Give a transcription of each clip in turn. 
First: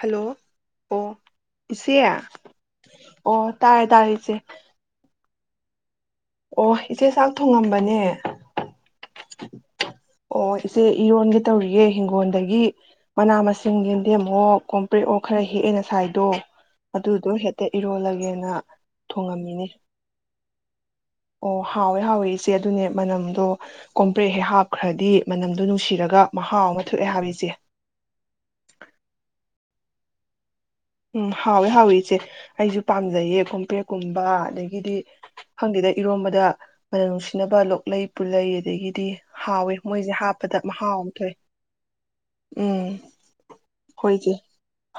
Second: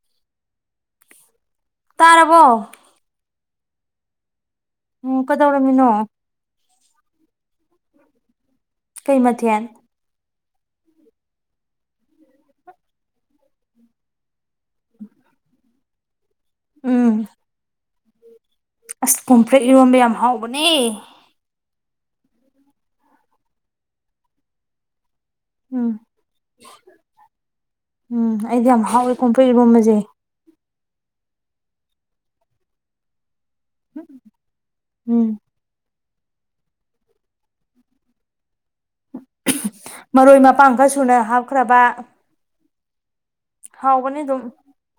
Hello ꯑꯣ ꯏꯆꯦ ꯇꯥꯔꯕꯣ ꯑꯣ ꯇꯥꯔꯦ ꯇꯥꯔꯦ ꯏꯆꯦ ꯎꯝ ꯀꯗꯧꯔꯝꯃꯤꯅꯣ ꯑꯣ ꯏꯆꯦ ꯆꯥꯛ ꯊꯣꯡꯉꯝꯕꯅꯦ ꯀꯩ ꯃꯊꯟ ꯑꯣ ꯏꯆꯦ ꯏꯔꯣꯟꯒꯦ ꯇꯧꯔꯤꯌꯦꯦ ꯍꯤꯡꯒꯣꯜꯗꯒꯤ ꯃꯅꯥ ꯃꯁꯤꯡ ꯌꯦꯗꯤꯦ ꯑꯃꯨꯛ ꯀꯣꯝ ꯄ꯭ꯔꯦ ꯑꯣ ꯈꯔ ꯍꯦ ꯑꯩꯅ ꯁꯥꯏꯗꯣ ꯎꯝ ꯑꯗꯨꯗꯣ ꯍꯦꯛꯇ ꯏꯔꯣꯜꯂꯒꯦꯅ ꯊꯣꯡꯉꯝꯃꯤꯅꯤ ꯄꯨꯅꯤ ꯑꯣ ꯍꯥꯎꯋꯦ ꯍꯥꯎꯋꯦ ꯏꯆꯦ ꯑꯗꯨꯅꯦ ꯃꯅꯝꯗꯣ ꯀꯣꯝꯄ꯭ꯔꯦ ꯍꯦ ꯍꯥꯞꯈ꯭ꯔꯗꯤ ꯃꯅꯝꯗꯣ ꯎꯝ ꯅꯨꯡꯁꯤꯔꯒ ꯃꯍꯥꯎ ꯑꯃ ꯊꯣꯛꯑꯦ ꯍꯥꯏꯕ ꯏꯆꯦ ꯎꯝ ꯑꯩꯗꯤ ꯌꯥꯝ ꯍꯥꯎꯋꯦ ꯀꯣꯝꯄꯩꯨꯝꯕꯗꯤ ꯦ ꯎꯝ ꯍꯥꯎꯋꯦ ꯍꯥꯎꯋꯤ ꯏꯆꯦ ꯑꯩꯁꯨ ꯄꯥꯝꯖꯩꯌꯦ ꯄꯦꯛꯀꯨꯝꯕ ꯑꯗꯒꯤꯗꯤ ꯎꯝ ꯍꯪꯗꯦꯗ ꯏꯔꯣꯝꯕꯗ ꯃꯅꯝ ꯅꯨꯡꯁꯤꯅꯕ ꯂꯣꯛꯂꯩ ꯄꯨꯜꯂꯩ ꯑꯗꯒꯤꯗꯤ ꯍꯥꯎꯋꯦ ꯃꯣꯏꯁꯦ ꯃꯔꯣꯏ ꯍꯥꯞꯄꯗ ꯃꯄꯥꯡ ꯈꯔ ꯃꯍꯥꯎ ꯑꯃ ꯁꯨꯅ ꯊꯣꯛꯑꯦ ꯍꯥꯞꯈ꯭ꯔꯕ ꯎꯝ ꯍꯥꯎꯕꯅꯤ ꯑꯗꯨꯝ ꯑꯩꯈꯣꯏꯁꯦ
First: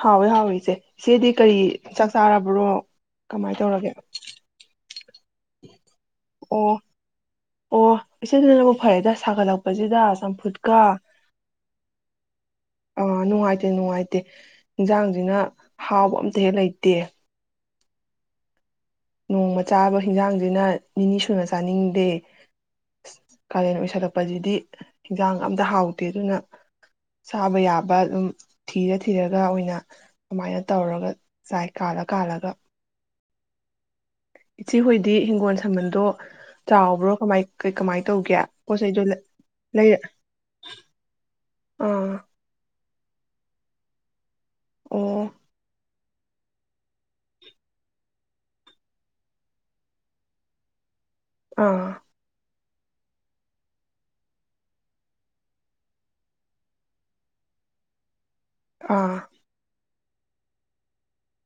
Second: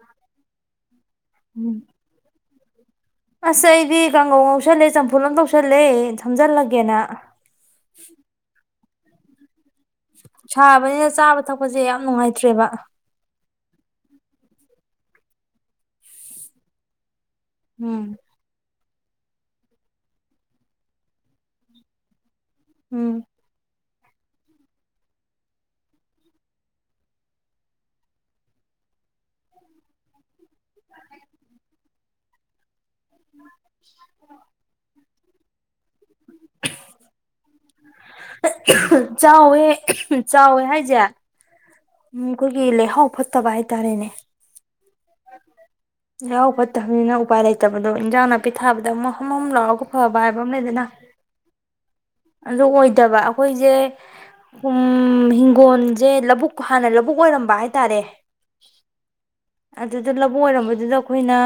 ꯍꯥꯎꯋꯦ ꯍꯥꯎꯋꯦ ꯏꯆꯦ ꯏꯆꯦꯗꯤ ꯎꯝ ꯀꯔꯤ ꯆꯥꯛ ꯆꯥꯔ [unintelligible] ꯑꯁ ꯑꯩꯗꯤ ꯀꯥꯡꯍꯧ ꯉꯧꯁꯤꯜꯂꯦ ꯆꯝꯐꯨꯠ ꯐꯨꯠ ꯑꯃ ꯇꯧꯁꯤꯜꯂꯦ ꯑꯣ ꯁꯝꯖꯤꯜꯂꯒꯦꯅ ꯑꯣ [unintelligible] ꯐꯔꯦꯗ ꯁꯥꯒꯠꯂꯛ ꯁꯥꯕꯅꯤꯅ ꯆꯥꯕ ꯊꯛꯄꯁꯦ ꯌꯥꯝ ꯅꯨꯡꯉꯥꯏꯇ꯭ꯔꯦꯕ ꯑꯥ ꯅꯨꯡꯉꯥꯏꯇꯦ ꯅꯨꯡꯉꯥꯏꯇꯦ ꯏꯟꯁꯥꯡꯁꯤꯅ ꯍꯥꯎꯕ ꯑꯝꯇ ꯍꯦꯛ ꯂꯩꯇꯦ ꯎꯝ ꯅꯣꯡꯃ ꯆꯥꯕ ꯍꯟꯖꯥꯡꯁꯤꯅ ꯅꯤꯅꯤ ꯁꯨꯅ ꯆꯥꯅꯤꯡꯗꯦ ꯎꯝ ꯀꯂꯦꯟ ꯑꯣꯏꯁꯤꯜꯂꯛ ꯛꯄꯁꯤꯗꯤ ꯏꯟꯁꯥꯡꯒ ꯑꯝꯇ ꯍꯥꯎꯇꯦ ꯑꯗꯨꯅ ꯆꯥꯕ ꯌꯥꯕ ꯑꯗꯨꯝ ꯊꯤꯔ ꯊꯤꯔꯒ ꯑꯣꯏꯅ ꯑꯗꯨꯃꯥꯏꯅ ꯇꯧꯔꯒ ꯆꯥꯏ ꯀꯥꯜꯂ ꯀꯥꯂꯒ ꯏꯆꯦꯍꯣꯏꯗꯤ ꯍꯤꯡꯒꯣꯜ ꯁꯝꯕꯟꯗꯣ ꯆꯥꯎꯕ꯭ꯔꯣ ꯀꯃꯥꯏ ꯀꯃꯥꯏ ꯇꯧꯒꯦ ꯄꯣꯠ ꯆꯩꯗꯣ ꯆꯥꯎꯋꯦ ꯂꯩꯔ ꯆꯥꯎꯋꯦ ꯍꯥꯏꯁꯦ ꯑꯥ ꯎꯝ ꯈꯣꯏꯒꯤ ꯂꯩꯍꯥꯎ ꯐꯠꯇꯕ ꯍꯥꯏ ꯇꯥꯔꯦꯅꯦ ꯑꯣ ꯂꯩꯍꯥꯎ ꯐꯠꯇꯕꯅꯤꯅ ꯎꯄꯥꯏ ꯂꯩꯇꯕꯗꯣ ꯏꯟꯖꯥꯡ ꯅꯥꯄꯤ ꯊꯥꯕꯗ ꯑꯃ ꯍꯝ ꯍꯝ ꯂꯥꯎꯔꯒ ꯐꯕ ꯍꯥꯏꯕ ꯑꯃ ꯂꯩꯗꯅ ꯑꯥ ꯑꯗꯨ ꯑꯣꯏꯗꯕ ꯑꯩꯈꯣꯏꯁꯦ ꯀꯨꯝ ꯍꯤꯡꯒꯣꯟꯁꯦ ꯂꯧꯕꯨꯛ ꯍꯥꯟꯅ ꯂꯧꯕꯨꯛ ꯑꯣꯏꯔꯝꯕ ꯍꯥꯏꯇꯥꯔꯦ ꯑꯥ ꯑꯗꯨꯗ ꯂꯧꯕꯨꯛ ꯑꯣꯏꯔꯝꯕꯗꯨꯗ ꯑꯩꯈꯣꯏꯅ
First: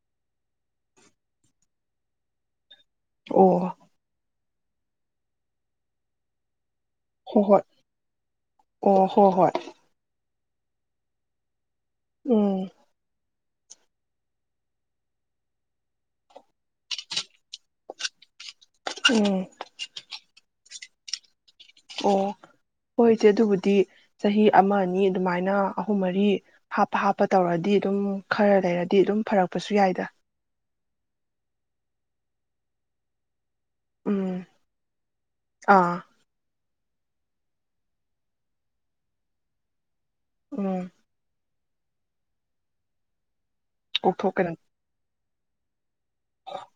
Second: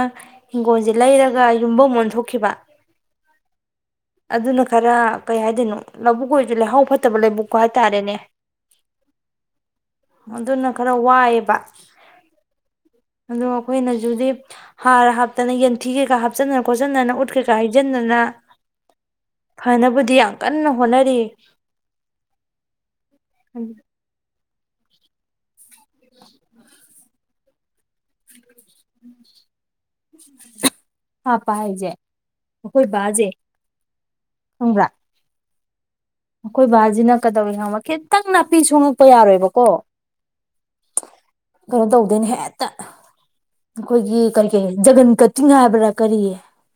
ꯍꯤꯡꯒꯣꯜꯁꯦ ꯂꯩꯔꯒ ꯌꯨꯝꯐꯝ ꯑꯣꯟꯊꯣꯛꯈꯤꯕ ꯑꯣ ꯑꯗꯨꯅ ꯈꯔ ꯀꯩ ꯍꯥꯏꯗꯣꯏꯅꯣ ꯂꯧꯕꯨꯛ ꯑꯣꯏꯁꯨ ꯂꯩꯍꯥꯎ ꯐꯠꯇꯕ ꯍꯣꯏ ꯂꯩꯕꯨꯛ ꯍꯣꯏ ꯍꯥꯏ ꯇꯥꯔꯦꯅꯦ ꯑꯣ ꯍꯣꯏ ꯍꯣꯏ ꯑꯗꯨꯅ ꯈꯔ ꯋꯥꯏꯑꯦꯕ ꯎꯝ ꯑꯗꯣ ꯑꯩꯈꯣꯏꯅꯁꯨꯗꯤ ꯍꯥꯔ ꯍꯥꯞꯇꯅ ꯌꯦꯟꯊꯤ ꯀꯩꯀꯥ ꯍꯥꯞꯆꯤꯟꯗꯅ ꯈꯣꯠꯆꯤꯟꯗꯅ ꯎꯠ ꯀꯩꯀꯥ ꯍꯩꯖꯤꯟꯗꯅ ꯎꯝ ꯐꯅꯕꯨꯗꯤ ꯌꯥꯝ ꯀꯟꯅ ꯍꯣꯅꯔꯤ ꯑꯣ ꯍꯣꯏꯁꯦ ꯑꯗꯨꯕꯨꯗꯤ ꯆꯍꯤ ꯑꯃ ꯑꯅꯤ ꯑꯗꯨꯃꯥꯏꯅ ꯑꯍꯨꯝ ꯃꯔꯤ ꯍꯥꯞꯄ ꯍꯥꯞꯄ ꯇꯧꯔꯗꯤ ꯑꯗꯨꯝ ꯈꯔ ꯂꯩꯔꯗꯤ ꯑꯗꯨꯝ ꯐꯔꯛꯄꯁꯨ ꯌꯥꯏꯗ ꯍꯥꯞꯄꯥ ꯍꯥꯏꯖꯦ ꯑꯩꯈꯣꯏ ꯕꯥꯖꯦ ꯎꯝ ꯈꯡꯕꯔꯥ ꯑꯥ ꯑꯩꯈꯣꯏ ꯕꯥꯁꯤꯅ ꯀꯩꯗꯧꯋꯦ ꯈꯪꯕ ꯈꯤꯇꯪ ꯅꯥꯄꯤ ꯁꯣꯡꯉꯛꯄ ꯌꯥꯔꯣꯏꯕꯀꯣ ꯎꯝ ꯀꯩꯅꯣ ꯇꯧꯗꯣꯏꯅꯦ ꯍꯦꯛꯇ ꯑꯩꯈꯣꯏꯒꯤ ꯀꯔꯤ ꯀꯣꯛꯊꯣꯛꯀꯅꯤ ꯀꯔꯤ ꯖꯒꯟ ꯀ ꯇꯤꯡꯉ ꯍꯥꯏꯕ꯭ꯔ ꯀꯔꯤꯌꯦ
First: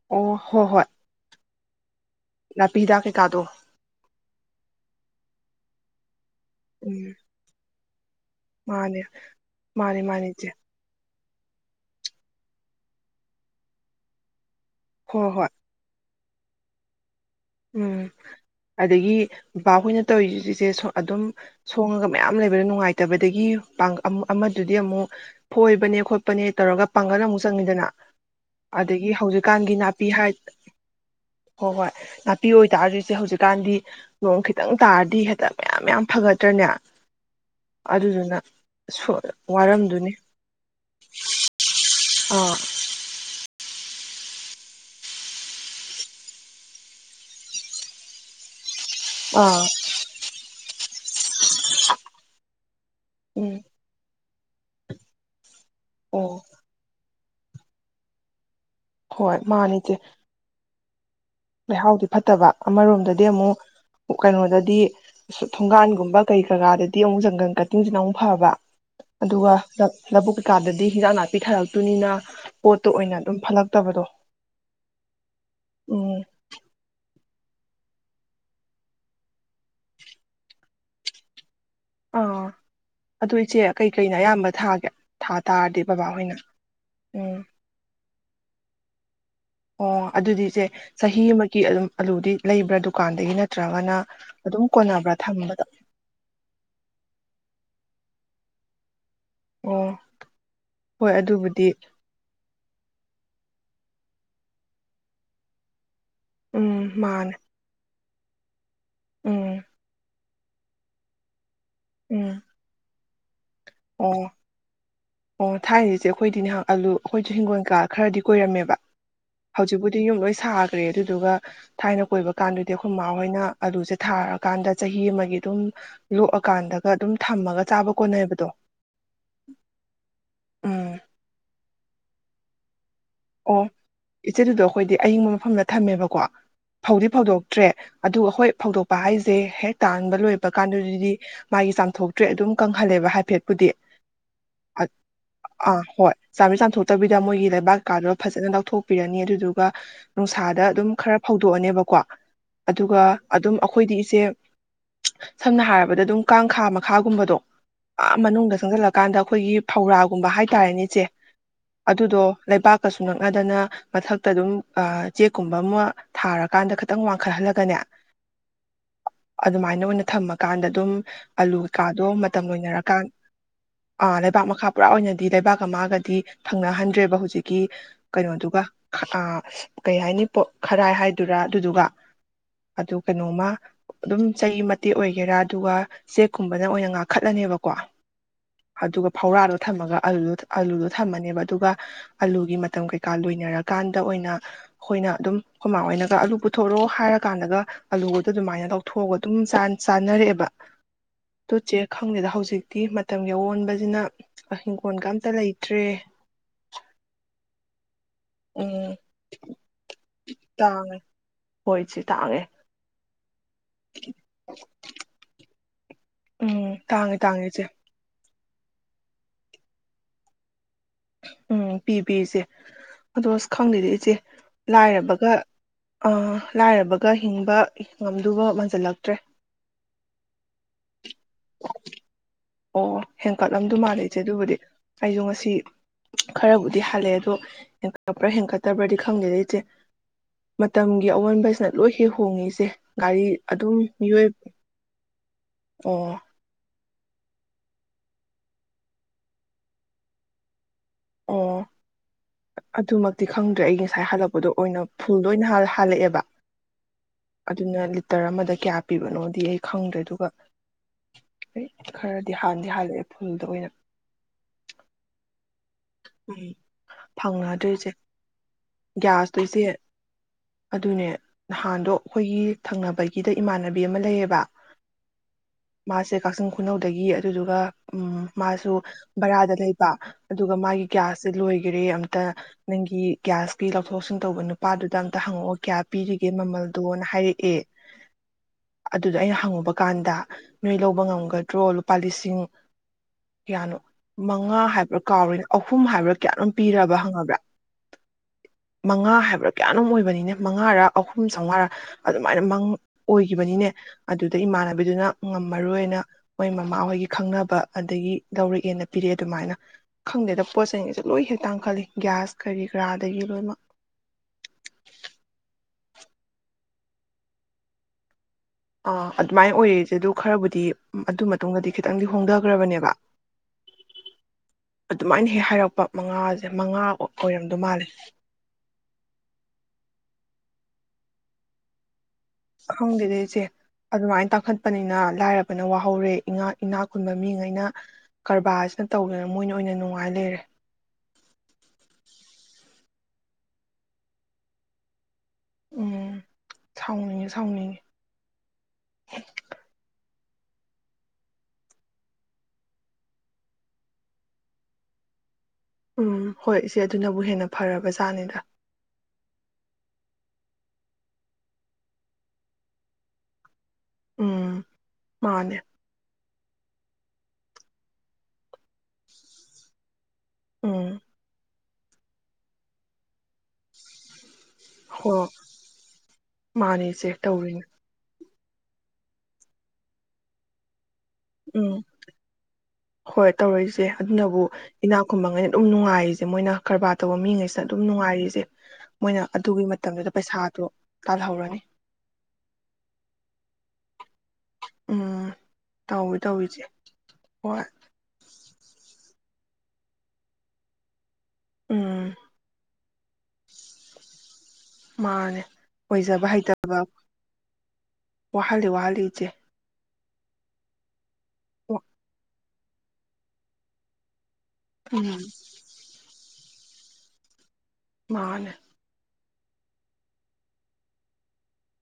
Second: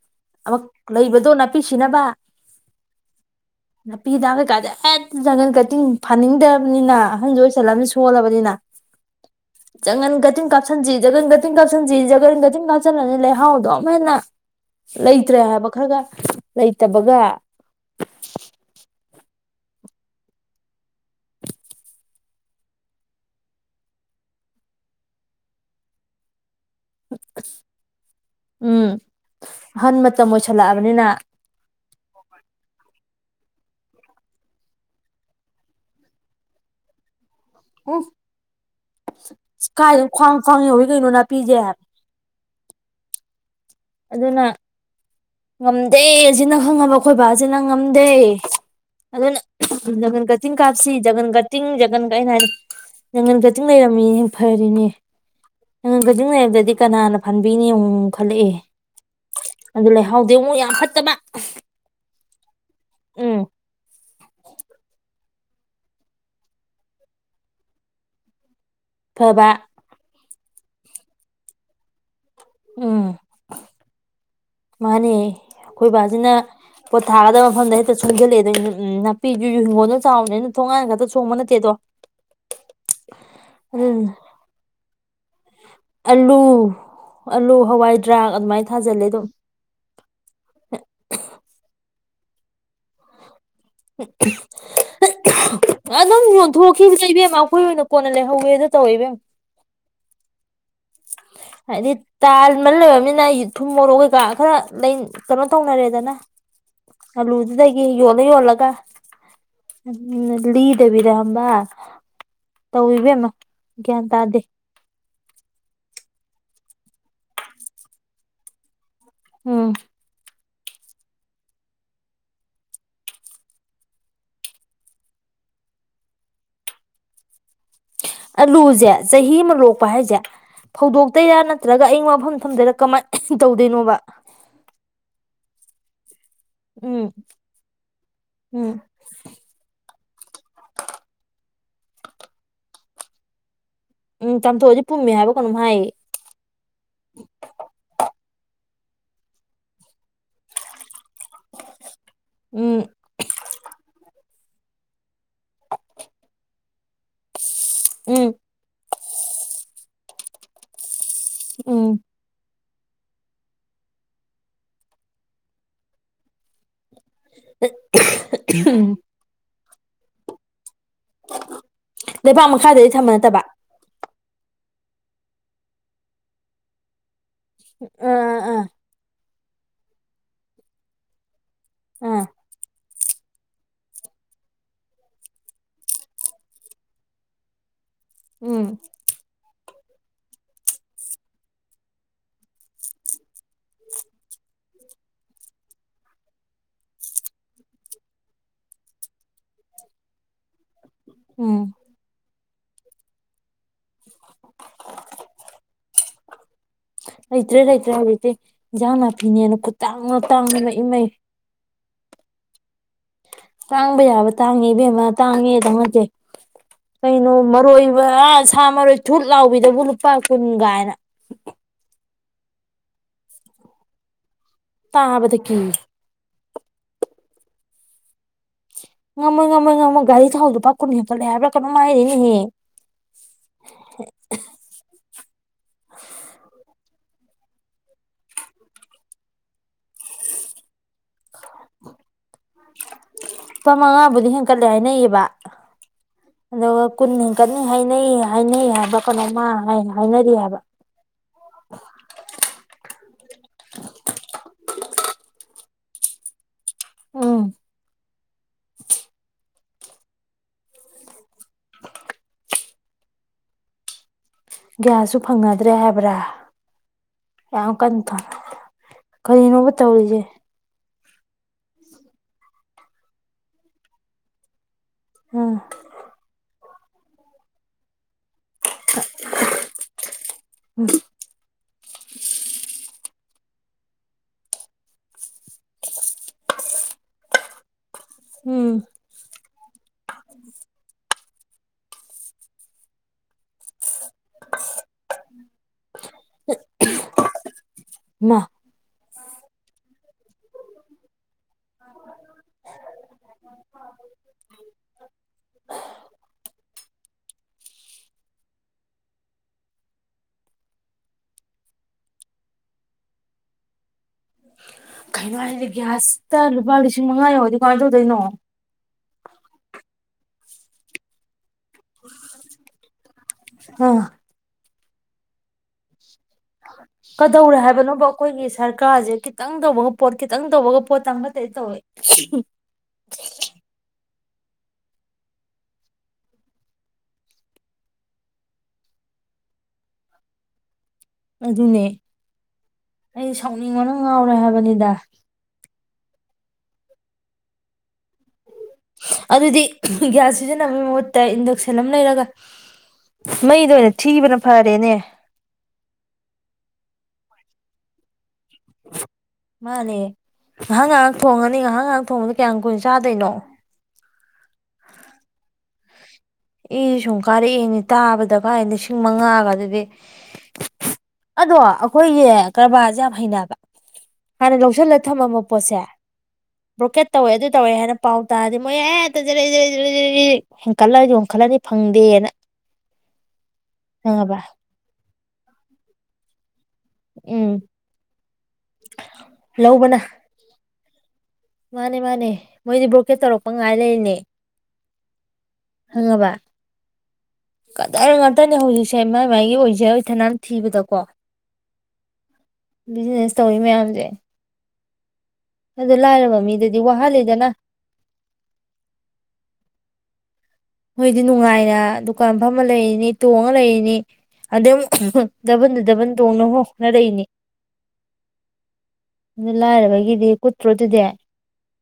ꯑꯣ ꯑꯃꯛ ꯍꯣꯏ ꯍꯣꯏ ꯂꯩꯕꯗꯣ ꯅꯥꯞ ꯄꯤꯁꯤꯅꯕ ꯅꯥꯄꯤ ꯍꯤꯗꯥꯛ ꯀꯩꯀꯥꯗꯣ ꯅꯄꯤ ꯍꯤꯗꯥꯛ ꯀꯗꯤ ꯍꯦꯛ ꯖꯡꯒꯜ ꯀꯇꯤ ꯗꯨꯨꯡ ꯐꯥꯅꯤꯡꯗꯕꯅꯤꯅ ꯎꯝ ꯑꯍꯟꯁꯨ ꯑꯣꯏꯁꯜꯂꯝꯅꯤ ꯁꯨ ꯁꯣꯜꯂꯕꯅꯤꯅ ꯃꯥꯅꯦ ꯃꯥꯅꯦ ꯖꯉꯟ ꯃꯥꯅꯦ ꯀꯇꯤꯡ ꯏꯆꯦ ꯀꯥꯞꯁꯤꯟꯁꯤ ꯖꯒꯟ ꯀꯥ ꯆꯤꯡꯗ ꯁꯨꯝꯖꯤ ꯖꯒꯟ ꯀꯥꯇꯤꯡ ꯀꯞꯁꯤꯜꯂꯥꯃꯤꯅꯥ ꯂꯩꯍꯥꯎꯗꯣ ꯑꯃꯅ ꯍꯣꯏ ꯂꯩꯇ꯭ꯔꯦ ꯍꯣꯏ ꯍꯥꯏꯕ ꯈꯔꯒ ꯂꯩꯇꯕꯒ ꯎꯝ ꯑꯗꯒꯤ ꯕꯥꯍꯣꯏꯅ ꯇꯧꯔꯤꯁꯤꯁꯦ ꯑꯗꯨꯝ ꯁꯣꯡꯉꯒ ꯃꯌꯥꯝ ꯂꯩꯕꯗ ꯅꯨꯡꯉꯥꯏꯇꯕꯗꯒꯤ ꯑꯃꯗꯨꯗꯤ ꯑꯃꯨꯛ ꯐꯣꯏꯕꯅꯦ ꯈꯣꯠꯄꯅꯦ ꯇꯧꯔꯒ ꯄꯥꯡꯒꯜ ꯑꯃꯨꯛ ꯆꯪꯉꯤꯗꯅ ꯎꯝ ꯑꯗꯒꯤ ꯍꯧꯖꯤꯛꯀꯥꯟꯒꯤ ꯑꯍꯟ ꯅꯥꯄꯤ ꯃꯇꯝ ꯍꯥꯏ ꯑꯣꯏꯁꯜꯂꯛꯑꯕꯅꯤꯅ ꯍꯣꯏ ꯍꯣꯏ ꯅꯥꯄ ꯑꯥꯖꯤꯛꯁꯦ ꯍꯧꯖꯤꯛꯀꯥꯟꯗꯤ ꯅꯣꯡ ꯈꯤꯇꯪ ꯇꯥꯔꯗꯤ ꯍꯦꯛꯇ ꯃꯌꯥꯝ ꯃꯌꯥꯝ ꯐꯒꯠꯇ꯭ꯔꯅꯦ ꯎꯝ ꯑꯗꯨꯗꯨꯅ ꯀꯥꯏꯗ ꯋꯥꯔꯝꯗꯨꯅꯤ ꯈ꯭ꯋꯥꯡ ꯈ꯭ꯋꯥꯡ ꯌꯧꯔꯦ ꯀꯩꯅꯣ ꯅꯥꯄꯤꯁꯦ ꯑ ꯑꯗꯨꯅ ꯉꯝꯗꯦ ꯑꯁꯤꯅ ꯈꯪꯉꯕ ꯑꯩꯈꯣꯏ ꯕꯥꯁꯤꯅ ꯉꯝꯗꯦ ꯑꯗꯨꯅ ꯑꯥ ꯖꯡꯒꯜ ꯀꯇꯤꯡ ꯀꯥꯞ ꯁꯤ ꯖꯥꯒꯟ ꯀꯠ ꯇꯤꯡ ꯖꯒꯟ ꯀ ꯑꯩꯅ ꯍꯥꯏꯖꯦ ꯖꯒꯟ ꯎꯝ ꯀꯇꯤꯡ ꯂꯩꯔꯝꯃꯤ ꯐꯔꯤꯅꯦ ꯖꯒꯟ ꯀꯇꯤꯡ ꯑꯣ ꯂꯩꯔꯝꯗꯔ꯭ꯗꯤ ꯀꯅꯥꯅ ꯐꯟꯕꯤꯅꯦ ꯑꯃꯨꯛ ꯈꯜꯂꯛꯑꯦ ꯍꯣꯏ ꯃꯥꯅꯤ ꯆꯦ ꯉꯣ ꯌꯥꯝ ꯐꯠꯇꯕ ꯂꯩꯍꯥꯎꯗꯤ ꯐꯠꯇꯕ ꯑꯃꯔꯣꯝꯗꯗꯤ ꯎꯝ ꯑꯃꯨꯛ ꯀꯩꯅꯣꯗꯗꯤ ꯊꯣꯡꯒꯥꯟꯒꯨꯝꯕ ꯀꯩ ꯀꯀꯥꯗꯗꯤ ꯑꯃꯨꯛ ꯖꯪꯒꯜ ꯀꯇꯤꯡꯁꯤꯅ ꯑꯃꯨꯛ ꯐꯕ ꯐꯕ ꯑꯗꯨꯒ ꯂꯛ ꯂꯧꯕꯨꯛ ꯀꯥꯗꯗꯤ ꯍꯤꯟꯖꯥꯡ ꯅꯥꯄꯤ ꯊꯥꯔꯛꯇꯨꯅꯤꯅ ꯄꯣꯠꯇꯣ ꯎꯝ ꯑꯣꯏꯅ ꯑꯗꯨꯝ ꯐꯠꯂꯛꯇꯕꯗꯣ ꯃꯥꯅꯦ ꯎꯝ ꯈꯣꯏꯕꯥꯖꯤꯅ ꯊꯥꯒꯗꯕ ꯃꯐꯝꯗ ꯍꯦꯛꯇ ꯁꯣꯟꯖꯤꯜꯂꯛꯑꯦ [unintelligible] ꯅꯥꯄꯤꯖꯤꯁꯨ ꯍꯤꯡꯒꯣꯟꯗꯣ ꯆꯥꯎꯕꯅꯤꯅꯥ ꯊꯣꯡꯉꯥꯟ ꯒꯗꯣ ꯆꯣꯡꯕ ꯅꯠꯇꯦꯗꯣ ꯑꯥ ꯑꯗꯨ ꯏꯆꯦ ꯀꯩꯀꯩꯅ ꯑꯌꯥꯝꯕ ꯊꯥꯒꯦ ꯊꯥ ꯇꯥꯔꯗꯤ ꯕꯕꯥ ꯍꯣꯏꯅ ꯑꯜꯂꯨ ꯎꯝ ꯑꯜꯂꯨ ꯍꯋꯥꯏ ꯗ꯭ꯔꯥꯛ ꯑꯗꯨꯃꯥꯏ ꯊꯥꯖꯜꯂꯦ ꯑꯗꯨꯝ ꯑꯣ ꯑꯗꯨꯗꯤ ꯏꯆꯦ ꯆꯍꯤ ꯑꯃꯒꯤ ꯑꯗꯨꯝ ꯑꯂꯨꯗꯤ ꯂꯩꯕ꯭ꯔꯥ ꯗꯨꯀꯥꯟꯗꯒꯤ ꯅ ꯑꯗꯨꯝ ꯌꯣꯟꯊꯣꯛꯈꯤꯕꯗ ꯏꯕꯦꯝꯃ ꯑꯩꯈꯣꯏ ꯑꯣꯏꯅ ꯀꯣꯅ ꯂꯩꯍꯧꯋꯦꯗꯣ ꯇꯧꯋꯦ ꯏꯕꯦꯝꯝ ꯑꯣ ꯍꯣꯏ ꯑꯗꯨꯕꯨꯗꯤ ꯍꯥꯏꯗꯤ ꯇꯥꯜꯃꯟ ꯂꯩꯔꯕꯅꯤꯅ ꯑꯩꯒꯤ ꯊꯨꯝ ꯃꯣꯔꯣꯛ ꯀꯩꯀꯥ ꯈꯔ ꯂꯩ ꯀꯅꯣ ꯇꯧꯅꯔꯦꯗꯅ ꯎꯝ ꯃꯥꯅꯦ ꯑꯂꯨ ꯗꯨꯗꯒꯤ ꯌꯣꯜꯂꯥ ꯌꯣꯜꯂꯥꯒ ꯎꯝ [unintelligible] ꯎꯝꯅ ꯂꯤꯗꯕꯤꯗ ꯑꯃꯥ ꯎꯝ ꯄꯨꯏ ꯏꯕꯦꯝꯃ ꯒ꯭ꯌꯥꯟ ꯑꯣ ꯇꯥꯗꯦ ꯑꯣ ꯊꯥꯏꯖꯦ ꯑꯩꯈꯣꯏꯗꯤꯅꯦ ꯍꯥꯛ ꯑꯂꯨ ꯑꯩꯈꯣꯏꯁꯨ ꯍꯤꯡꯒꯣꯜ ꯀꯥ ꯈꯔꯗꯤ ꯀꯣꯏꯔꯝꯃꯦꯕ ꯎꯝ ꯍꯧꯖꯤꯛꯄꯨꯗꯤ ꯌꯨꯝ ꯂꯣꯏ ꯁꯥ ꯈ꯭ꯔꯦ ꯑꯗꯨꯗꯨꯒ ꯊꯥꯏꯅ ꯀꯣꯏꯕ ꯀꯥꯟꯗꯨꯗꯤ ꯑꯩꯈꯣꯏ ꯃꯥ ꯍꯣꯏꯅ ꯑꯂꯨꯁꯦ ꯊꯥꯔꯀꯥꯟꯗ ꯆꯍꯤ ꯑꯃꯒꯤ ꯑꯗꯨꯝ ꯂꯣꯛꯑꯀꯥꯟꯗꯒ ꯑꯗꯨꯝ ꯊꯝꯃꯒ ꯆꯥꯕ ꯀꯣꯟꯅꯕꯗꯣ ꯖꯦ ꯆꯍꯤ ꯑꯃꯥ ꯂꯣꯛꯄ ꯍꯥꯏꯖꯦ ꯑꯣ ꯐꯧꯗꯣꯛꯇꯨꯏꯔꯥ ꯅꯇ꯭ꯔꯒ ꯑꯌꯤꯡꯕꯥ ꯃꯐꯝ ꯊꯝꯗꯦꯏꯔꯥ ꯀꯃꯥꯏ ꯑꯣ ꯏꯆꯦ ꯑꯗꯨꯗꯣ ꯑꯈꯣꯏꯗꯤ ꯑꯌꯤꯡꯕ ꯃꯐꯝꯗ ꯊꯝꯃꯦꯕꯀꯣ ꯎꯝ ꯐꯧꯗꯤ ꯐꯧꯗꯣꯛꯇ꯭ꯔꯦ ꯑꯗꯨ ꯍꯣꯏ ꯎꯝ ꯐꯧꯗꯣꯛꯄ ꯍꯥꯏꯖꯦ ꯍꯦꯛ ꯇꯥꯟ ꯂꯣꯏꯕ ꯀꯥꯟꯗꯗꯨꯗꯤ ꯃꯥꯒꯤ ꯆꯥꯝꯊꯣꯛꯇ꯭ꯔꯦ ꯑꯗꯨꯝ ꯀꯪꯍꯜꯂꯦꯕ ꯍꯥꯏꯐꯦꯠꯄꯨꯗꯤ ꯎꯝ ꯇꯥꯝꯊꯣꯛꯑꯗꯤ ꯑ ꯄꯨꯝꯃꯦ ꯍꯥꯏꯕ ꯀꯩꯅꯣꯝ ꯑꯥ ꯍꯥꯏꯌꯦ ꯍꯣꯏ ꯆꯥꯝꯃꯗꯤ ꯆꯥꯝꯊꯣꯛꯇꯕꯤꯗ ꯃꯣꯏꯒꯤ ꯂꯩꯕꯥꯛ꯫ ꯐꯖꯅ ꯂꯧꯊꯣꯛꯄꯤꯔꯅꯤ ꯑꯗꯨꯗꯨꯒ ꯅꯨꯡꯁꯥꯗ ꯑꯗꯨꯝ ꯈꯔ ꯄꯧꯗꯣꯛꯑꯅꯦꯕꯀꯣ ꯎꯝ ꯑꯗꯨꯒ ꯑꯗꯨꯝ ꯑꯩꯈꯣꯏꯗꯤ ꯏꯆꯦ ꯁꯝꯅ ꯍꯥꯏꯔꯕꯗ ꯑꯗꯨꯝ ꯀꯥꯡꯈꯥ ꯃꯈꯥꯒꯨꯝꯕꯗꯣ ꯑꯥ ꯎꯝ ꯃꯅꯨꯡꯗ ꯆꯪꯖꯜꯂ ꯀꯥꯟꯗ ꯑꯈꯣꯏꯒꯤ ꯐꯧꯔꯥꯒꯨꯝꯕ ꯍꯥꯏꯇꯥꯔꯦꯅꯦ ꯏꯆꯦ ꯎꯝ ꯑꯗꯨꯗꯣ ꯂꯩꯄꯥꯛ ꯀꯁꯨ ꯅꯛꯅꯗꯅ ꯃꯊꯛꯇ ꯑꯗꯨꯝ ꯆꯦꯛꯀꯨꯝꯕ ꯑꯃ ꯊꯥꯔꯀꯥꯟꯗ ꯈꯤꯇꯪ ꯋꯥꯡꯈꯠꯍꯜꯂꯒꯅꯦ ꯎꯝ ꯑꯗꯨꯃꯥꯏꯅ ꯑꯣꯏꯅ ꯊꯝꯃ ꯀꯥꯟꯗ ꯑꯗꯨꯝ ꯑꯂꯨ ꯀꯩꯀꯥꯗꯣ ꯃꯇꯝ ꯂꯩꯕꯥꯛ ꯃꯈꯥꯗꯗꯤ ꯂꯣꯏꯅꯔꯀꯥꯟ ꯊꯝꯕ ꯅꯠꯇꯕ ꯑ ꯂꯩꯕꯥꯛ ꯃꯈꯥ ꯄꯨꯔꯥ ꯑꯣꯏꯅꯗꯤ ꯂꯩꯕꯥꯛꯀ ꯑꯃꯒꯗꯤ ꯊꯪꯅꯍꯟꯗ꯭ꯔꯦꯕ ꯍꯨꯖꯤꯛ ꯀꯤ ꯑꯥ ꯀꯩꯅꯣꯗꯨꯒ ꯑꯥ ꯑ ꯀꯩ ꯍꯥꯏꯅꯤ ꯄꯣꯠ ꯈꯔꯥꯏ ꯍꯥꯏꯗꯨꯔꯥ ꯑꯗꯨꯗꯨꯒ꯫ ꯑꯥ ꯑꯗꯨ ꯀꯩꯅꯣꯃ ꯑꯗꯨꯝ ꯆꯩ ꯃꯇꯦꯛ ꯑꯣꯏꯒꯦꯔꯥ ꯑꯗꯨꯒ ꯆꯦꯛꯀꯨꯝꯕꯅ ꯑꯣꯏꯅ ꯉꯥꯛꯈꯠꯂꯅꯦꯕꯀꯣ꯫ ꯎꯝ ꯑꯗꯨꯒ ꯐꯧꯔꯥꯗꫭ꯫ ꯊꯝꯃꯒ ꯑ ꯑꯂꯨꯗꯣ ꯊꯝꯃꯅꯦꯕ ꯑꯗꯨꯒ꯫ ꯑꯥꯂꯨꯒꯤ ꯃꯇꯝ ꯀꯩꯀꯥ ꯂꯣꯏꯅꯔꯀꯥꯟꯗ ꯑꯣꯏꯅ ꯑꯩꯈꯣꯏꯅ ꯑꯗꯨꯝ ꯑꯈꫭꯏꯃꯥꯍꫭꯏꯅꯒ ꯑꯂꯨ ꯄꯨꯊꫭꯔꯛꯑꫭ ꯍꯥꯏꯔ ꯀꯥꯟꯗꯒ ꯑꯂꯨꯒꯗꯣ ꯑꯗꯨꯃꯥꯏꯅ ꯂꯧꯊꯣꯛꯑꯒ ꯑꯗꯨꯝ ꯆꯥꯅꯔꯛꯑꯦꯕ꯫ ꯇꯨ ꯎꯝ ꯆꯦ ꯈꯪꯗꯦꯗ ꯍꯧꯖꯤꯛ꯫ ꯇꯤ ꯃꯇꯝꯒꯤ ꯑꯋꫭꯟꯕꯁꯤꯅ ꯍꯤꯡꯒꫭꯟꯒ ꯑꯝꯇ ꯂꯩꯇ꯭ꯔꯦ꯫ ꯂꯩꯇ꯭ꯔꯦ ꯂꯩꯇ꯭ꯔꯦ ꯍꯩꯖꯤꯛ꯫ ꯎꯝ ꯏꯟꯖꯥꯡ ꯅꯥꯄꯤꯅꯦꯅ ꯈꯨꯇꯥꯡꯅ ꯂꯛꯇꯥꯡꯅꯦꯅ ꯇꯥꯡꯉꯦ ꯏꯃꯩ꯫ ꯍꯣꯏ ꯏꯆꯦ ꯇꯥꯡꯉꯦ꯫ ꯇꯥꯡꯕ ꯌꯥꯕ ꯇꯥꯡꯉꯦ ꯏꯕꯦꯝꯃ ꯇꯥꯡꯉꯦꯗꯪ ꯅꯠꯇꯦ ꯎꯝ ꯇꯥꯡꯉꯦ ꯀꯩꯅꯣ ꯇꯥꯡꯉꯦ ꯏꯆꯦ ꯃꯔꯣꯏꯕꯥꯎ ꯑ ꯁꯥ ꯃꯔꯣꯏ ꯊꯨꯠ ꯂꯥꯎꯕꯤꯗꯕꯨ ꯂꯨꯄꯥ ꯀꯨꯟ ꯒꯥꯏꯅ꯫ ꯑꯗꫭ ꯑꯁ ꯈꯪꯗꯦꯗ ꯏꯆꯦ꯫ ꯂꯥꯏꯔꯕꯒ ꯇꯥꯕꯗ ꯀꯤ ꯑꯥ꯫ ꯂꯥꯏꯔꯕꯒ ꯍꯤꯡꯕ ꯉꯝꯗꯨꯕ ꯃꯥꯟ꯫ ꯉꯝꯃꯣꯏ ꯉꯝꯃꯣꯏ ꯉꯝꯃꯣꯏ ꯒꯥꯔꯤ ꯊꯥꯎ ꯂꯨꯄꯥ ꯀꯨꯟ ꯍꯦꯞꯄꯠꯂꯦ ꯍꯥꯏꯕ꯭ꯔꯥ ꯀꯩꯅꯣꯝ ꯉꯥꯏꯔꯤꯅꯤꯍꯦ‌꯫ ꯑꯣ ꯍꯦꯟꯀꯠꯂꯝꯗꯨ ꯃꯥꯜꯂꯦ ꯏꯆꯦ ꯑꯗꯨꯕꯨꯗꯤ꯫ ꯑꯩꯁꯨꯣ ꯉꯁꯤ ꯈꯔꯕꯨꯗꯤ ꯍꯥꯜꯂꯛꯑꯦ ꯑꯗꯣ ꯍꯦꯟꯀꯠꯄ꯭ꯔꯥ ꯍꯦꯟꯀꯠꯇꯕ꯭ꯔꯗꯤ ꯈꯪꯗꯦꯗ ꯏꯆꯦ ꯃꯇꯝꯒꯤ ꯑꯋꫭꯟꯕꯁꯤꯅ ꯂꯣꯏ ꯍꯦꯛ꯫ ꯍꯣꯡꯉꯦ ꯏꯆꯦ ꯒꯥꯔꯤ ꯂꯨꯄꯥ ꯑꯗꯨꯝ ꯃꯤꯑꯣꯏ ꯃꯉꯥꯕꯨꯗꯤ ꯍꯦꯟꯀꯠꯂꯦ ꯍꯥꯏꯅꯩꯌꯦꯕ ꯑꯣ ꯑꯗꯨꯒ ꯀꯨꯟ ꯍꯦꯟꯀꯠꯅꯤ ꯍꯥꯏꯅꯩꯌꯦ ꯍꯥꯏꯅꯩ ꯍꯥꯏꯕ ꯀꯩꯅꯣꯃ ꯍꯥꯏ ꯍꯥꯏꯅꯔꯤ ꯍꯥꯏꯕ꯫ ꯑꯣ ꯑꯗꯨꯃꯛꯇꯤ ꯈꯪꯗ꯭ꯔꯦ ꯑꯩ ꯍꯜꯂꯛꯑꯦꯕ ꯎꯝ ꯑꯗꯨꯅ ꯂꯤ ꯇꯔ ꯑꯃꯗ ꯀꯌꯥ ꯄꯤꯕꯅꯣꯗꯤ ꯑꯩ ꯈꯪꯗ꯭ꯔꯦ ꯑꯗꯨꯒ ꯑꯩ ꯈꯔꯗꯤ ꯍꯥꯟꯅꯗꯤ ꯍꯥꯜꯂꯛꯑꯦ ꯐꯨꯜꯗ ꯑꯣꯏꯅ ꯒ꯭ꯌꯥꯁꯁꯨ ꯐꯪꯅꯗꯦ ꯗꯔꯦ ꯍꯥꯏꯕ꯭ꯔꯥ ꯎꯝ ꯐꯪꯅꯗ꯭ꯔꯦ ꯌꯥꯝ ꯏꯆꯦ ꯀꯟꯅ ꯊꯅ ꯒ꯭ꯌꯥꯁꯇꯣ ꯏꯆꯦ ꯀꯔꯤꯅꯣꯕꯨ ꯇꯧꯔꯤꯁꯦ ꯑꯗꯨꯅꯦ ꯅꯍꯥꯟꯗꯣ ꯑꯩꯈꯣꯏꯒꯤ ꯊꯪꯅꯕꯒꯤꯗ ꯏꯃꯥꯟꯅꯕꯤ ꯑꯃ ꯂꯩꯌꯦꯕ ꯎꯝ ꯃꯥꯁꯦ ꯀꯥꯛꯆꯤꯡ ꯈꯨꯅꯧꯗꯒꯤ ꯑꯗꯨꯗꯨꯒ ꯎꯝ ꯃꯥꯁꯨ ꯕꯔꯥꯗ ꯂꯩꯕ꯫ ꯑꯗꯨꯒ ꯃꯥꯒꯤ ꯒ꯭ꯌꯥꯁꯁꯦ ꯂꯣꯏꯈꯔꯦ ꯑꯝꯇ ꯅꯪꯒꯤ ꯒ꯭ꯌꯥꯁꯀꯤ ꯂꯧꯊꯣꯛꯁꯤꯡꯟ ꯇꯧꯕ ꯅꯨꯄꯥꯗꯨꯗ ꯑꯝꯇ ꯍꯪꯉꯛꯑꯣ ꯀꯌꯥ ꯄꯤꯔꯤꯒꯦ ꯃꯃꯜꯗꯣꯅ ꯍꯥꯏꯔꯛꯑꯦ꯫ ꯎꯝ ꯑꯗꯨꯗ ꯑꯩꯅ ꯍꯪꯉꯨꯕ ꯀꯥꯟꯗ ꯅꯣꯏ ꯂꯧꯕ ꯉꯝꯒꯗ꯭ꯔꯣ ꯂꯨꯄꯥ ꯂꯤꯁꯤꯡ ꯀꯌꯥꯅꯣ ꯃꯉꯥ ꯍꯥꯏꯕꯔꯥ ꯀꯥꯎꯔꯤꯅꯦ ꯑꯍꯨꯝ ꯍꯥꯏꯕ꯭ꯔꯥ ꯀꯌꯥꯅꯣꯝꯃ ꯄꯤꯔꯕ ꯈꯪꯉꯕ꯭ꯔꯥ ꯃꯥ ꯃꯉꯥ ꯍꯥꯏꯕ ꯀꯌꯥꯅꯣꯝ ꯑꯣꯏꯕꯅꯤꯅ ꯃꯉꯥꯔꯥ ꯑꯍꯨꯝ ꯆꯥꯝꯉꯥꯔ ꯑꯗꯨꯃꯥꯏꯅ ꯃꯪ ꯑꯣꯏꯈꯤꯕꯅꯤꯅꯦ ꯑꯗꯨꯗ ꯏꯃꯥꯟꯅꯕꯤꯗꯨꯅ ꯉꯝꯃꯔꯣꯏꯅ ꯃꯣꯏ ꯃꯃꯥꯍꯣꯏꯒꯤ ꯈꯪꯅꯕ ꯑꯗꯒꯤ ꯂꯧꯔꯛꯑꯦꯅ ꯄꯤꯔꯛꯑꯦ ꯑꯗꯨꯃꯥꯏꯅ ꯈꯪꯗꯦꯗ ꯄꯣꯠ ꯆꯩꯩꯁꯦ ꯂꯣꯏ ꯍꯦ ꯇꯥꯡꯈꯜꯂꯤ ꯒ꯭ꯌꯥꯁ ꯀꯔꯤ ꯀꯔꯥ ꯑꯗꯒꯤ ꯂꯣꯏꯅꯃꯛ꯫ ꯀꯩꯅꯣ ꯍꯥꯏꯁꯦ ꯒ꯭ꯌꯥꯁꯇ ꯂꯨꯄꯥ ꯂꯤꯁꯤꯡ ꯃꯉꯥ ꯌꯧꯔꯗꯤ ꯀꯃꯥꯏꯅ ꯇꯧꯗꯣꯏꯅꯣ꯫ ꯑꯥ ꯑꯗꯨꯃꯥꯏꯅ ꯑꯣꯏꯌꯦ ꯑꯗꯨ ꯈꯔꯕꯨꯗꯤ ꯑꯗꯨ ꯃꯇꯨꯡꯗꯗꯤ ꯈꯤꯇꯪꯗꯤ ꯍꯣꯡꯊꯥꯈ꯭ꯔꯕꯅꯦꯕ ꯑ ꯑꯗꯨꯃꯥꯏꯅ ꯍꯦꯛ ꯍꯥꯏꯔꯛꯄ ꯃꯉꯥꯁꯦ ꯃꯉꯥ ꯑꯣꯏꯔꯝꯗꯧ ꯀꯗꯧꯔꯦ ꯃꯥꯜꯂꯦ ꯍꯥꯏꯕꯅꯣꯕꯨ ꯑꯩꯈꯣꯏꯒꯤ ꯁꯔꯀꯥꯔꯁꯦ ꯈꯤꯇꯪ ꯇꯧꯕꯒ ꯄꯣꯠ ꯈꯤꯇꯪ ꯇꯧꯕꯒ ꯄꯣꯠ ꯇꯪꯈꯠꯇꯧꯏ ꯈꯪꯗꯦꯗ ꯏꯆꯦ ꯑꯗꯨꯃꯥꯏꯅ ꯇꯥꯡ ꯈꯠꯄꯅꯤꯅ ꯂꯥꯏꯔꯕꯅ ꯋꯥꯍꯧꯔꯦ ꯏꯅꯥ ꯏꯅꯥꯛ ꯈꯨꯟꯕ ꯃꯤꯉꯩꯅ ꯀꯔꯕꯥꯔꯁꯤꯅ ꯇꯧꯗꯅ ꯃꯣꯏꯅ ꯑꯣꯏꯅ ꯅꯨꯡꯉꯥꯏ ꯂꯩꯔꯦ꯫ ꯑꯗꯨꯅꯦ ꯑꯩ ꯁꯥꯎꯅꯤꯡꯕꯅ ꯉꯥꯎꯔꯦ ꯍꯥꯏꯕꯅꯤꯗ꯫ ꯎꯝ ꯁꯥꯎꯅꯤꯡꯉꯦ - ꯁꯥꯎꯅꯤꯡꯉꯦ꯫ ꯑꯗꯨꯗꯤ ꯒ꯭ꯌꯥꯁ ꯁꯤꯖꯤꯟꯅꯕꯒꯤ ꯃꯍꯨꯠꯇ ꯏꯟꯗꯛꯁꯟ ꯑꯃ ꯂꯩꯔꯒ ꯃꯩꯗ ꯑꯣꯏꯅ ꯊꯤꯕꯅ ꯐꯔꯦꯅꯦ ꯎꯝ ꯍꯣꯏ ꯏꯆꯦ ꯑꯗꯨꯅꯕꯨ ꯍꯦꯟꯅ ꯐꯔꯕꯖꯥꯠꯅꯤꯗ ꯃꯥꯅꯦ ꯉꯥꯏꯍꯥꯛ ꯉꯥꯏꯍꯥꯛ ꯊꯣꯡꯉꯅꯤ ꯉꯥꯏꯍꯥꯛ ꯉꯥꯏꯍꯥꯛ ꯊꯣꯡꯕꯅꯤ ꯀꯌꯥꯝ ꯀꯨꯏꯅ ꯆꯥꯗꯣꯏꯅꯣ ꯎꯝ ꯃꯥꯅꯦ ꯏ ꯁꯨꯝ ꯀꯥꯔꯛꯑꯦꯅꯦ ꯇꯥꯕꯗꯀꯥꯏ ꯂꯤꯁꯤꯡ ꯃꯉꯥꯒ ꯑꯗꯨꯗꯤ ꯎꯝ ꯑꯗꯣ ꯑꯩꯈꯣꯏꯒꯤ ꯀꯔꯕꯥꯔꯁꯦ ꯌꯥꯝ ꯍꯩꯅꯕ ꯍꯥꯟꯅ ꯂꯧꯁꯤꯜꯂꯒ ꯍꯣ ꯊꯝꯃꯝꯕ ꯄꯣꯠꯁꯦ ꯃꯥꯅꯦ ꯕ꯭ꯔꯣꯀꯦꯠ ꯏꯆꯦ ꯇꯧꯋꯦ ꯑꯗꯨ ꯇꯧꯔꯤꯅꯦ ꯇꯧꯋꯦ ꯍꯥꯏꯅ ꯄꯥꯎꯟ ꯇꯥꯗꯤ ꯃꯣꯦ ꯏꯪ ꯀꯜꯂ ꯍꯥꯏꯣ ꯎꯝ ꯍꯣꯏ ꯇꯧꯔꯛꯏꯁꯦ ꯈꯪꯉꯕ ꯑꯗꯨꯅꯕꯨ ꯏꯅꯥꯛ ꯀꯨꯝꯕꯉꯩꯅ ꯑꯗꯨꯝ ꯅꯨꯡꯉꯥꯏꯔꯤꯁꯦ ꯃꯣꯏꯅ ꯀꯔꯕꯥꯔ ꯇꯧꯕ ꯎꯝ ꯃꯤꯉꯩꯁꯤꯗ ꯑꯗꯨꯝ ꯅꯨꯡꯉꯥꯏꯔꯤꯁꯦ ꯃꯣꯏꯅ ꯑꯗꯨꯒꯤ ꯂꯧꯕꯅ ꯃꯇꯝꯗꯨꯗ ꯄꯩꯁꯥꯗꯣ ꯇꯥꯜꯍꯧꯔꯅꯤ ꯃꯥꯅꯦ ꯃꯥꯅꯦ ꯃꯣꯏꯗꯤ ꯕ꯭ꯔꯣꯀꯦꯠ ꯇꯧꯔꯛꯄ ꯉꯥꯏ ꯂꯩ ꯇ ꯎꯝ ꯇꯧꯋꯤ ꯈꯪꯉꯕ ꯇꯧꯋꯤꯁꯦ ꯍꯣꯏ ꯀꯗꯥꯏ ꯉꯥꯛꯇꯅꯦ ꯍꯧꯖꯤꯛꯁꯦ ꯁꯨꯃꯥꯏꯒꯤ ꯑꯣꯏꯖ ꯑꯣꯏꯊꯅꯥꯟ ꯊꯤꯕꯗꯀꯣ ꯎꯝ ꯕꯤꯖꯤꯅꯦꯁ ꯇꯧꯋꯤ ꯃꯌꯥꯝꯁꯦ ꯃꯥꯅꯦ ꯑꯗꯣ ꯑꯣꯏꯖꯕ ꯂꯥꯏꯔꯕ ꯍꯩꯇꯕ ꯃꯤꯗꯗꯤ ꯋꯥꯍꯜꯂꯤꯗꯅ ꯋꯥꯍꯜꯂꯤ ꯋꯥꯍꯜꯂꯤ ꯏꯆꯦ ꯃꯣꯏꯗꯤ ꯅꯨꯡꯉꯥꯏꯔ ꯗꯨꯀꯥꯟ ꯝ ꯑꯃ ꯂꯩꯔꯤꯅꯤ ꯇꯣꯡꯉ ꯂꯩꯔꯤꯅꯤ ꯑꯗ ꯎꯝ ꯗꯕꯟ ꯗꯕꯟ ꯗꯅꯣ ꯍꯅ ꯂꯩꯩꯅꯤ ꯃꯥꯅꯦ ꯑꯗꯨ ꯂꯥꯏꯔꯕꯒꯤꯗꯤ ꯀꯨꯠꯇ꯭ꯔꯣ ꯑꯗꯨꯗꯤ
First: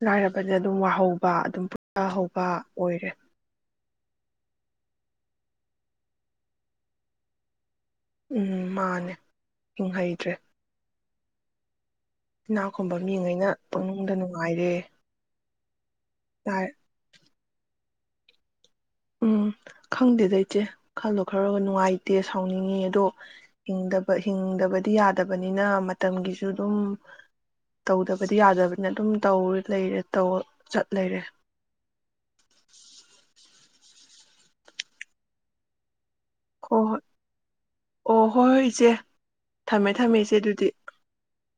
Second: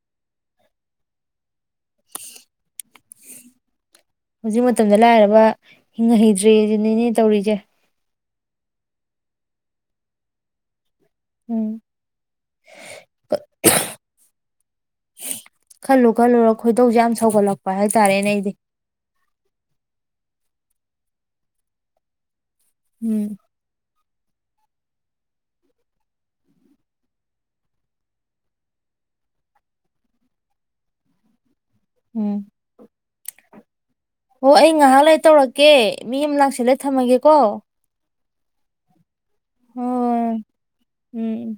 ꯂꯥꯏꯔꯕꯗ ꯑꯗꯨꯝ ꯋꯥꯍꯧꯕ ꯑꯗꯨꯝ ꯄꯨꯊꯍꯧꯕ ꯑꯣꯏꯔꯦ ꯍꯧꯖꯤꯛ ꯃꯇꯝꯗ ꯂꯥꯏꯔꯕ ꯍꯤꯡ ꯍꯩꯗ꯭ꯔꯤꯁꯤꯅꯤꯅꯦ ꯇꯧꯔꯤꯁꯦ ꯎꯝ ꯃꯥꯅꯦ ꯍꯤꯡꯍꯩꯗ꯭ꯔꯦ ꯎꯝ ꯏꯅꯥ ꯈꯨꯨꯝꯕ ꯃꯤꯉꯩꯅ ꯄꯨꯛꯅꯨꯡꯗ ꯅꯨꯡꯉꯥꯏꯔꯦ ꯈꯜꯂꯨ ꯈꯜꯂꯨꯔ ꯂꯥꯏ ꯈꯣꯏꯗꯧꯁꯦ ꯌꯥꯝ ꯁꯧꯒꯠꯂꯛꯄ ꯄ ꯍꯦ ꯇꯥꯔꯦꯅꯦ ꯏꯗꯤ ꯎꯝ ꯈꯪꯗꯦꯗ ꯏꯆꯦ ꯈꯜꯂꯣ ꯈꯔꯒ ꯅꯨꯡꯉꯥꯏꯇꯦ ꯁꯥꯎꯅꯤꯡꯉꯤ ꯑꯗꯣ ꯎꯝ ꯏꯪꯗ ꯍꯤꯡꯗꯕꯗꯤ ꯌꯥꯗꯕꯅꯤꯅ ꯃꯇꯝꯒꯤꯁꯨ ꯑꯗꯨꯝ ꯇꯧꯗꯕꯗꯤ ꯌꯥꯗꯕꯅꯤꯅ ꯑꯗꯨꯝ ꯂꯩꯔꯦ ꯆꯠ ꯂꯩꯔꯦ ꯎꯝ [inaudible] ꯑꯣ ꯑꯩ ꯉꯥꯏꯍꯥꯛ ꯂꯩ ꯇꯧꯔꯛꯀꯦ ꯃꯤ ꯑꯃ ꯂꯥꯛꯁꯜꯂꯦ ꯍꯣꯏ ꯍꯣꯏ ꯊꯝꯃꯒꯦꯀꯣ ꯑꯣ ꯍꯣꯏ ꯍꯣꯏ ꯏꯆꯦ ꯍꯣꯏ ꯊꯝꯃꯦ ꯊꯝꯃꯦ ꯏꯆꯦ ꯎꯝ ꯗꯨꯗꯤ ꯎꯝ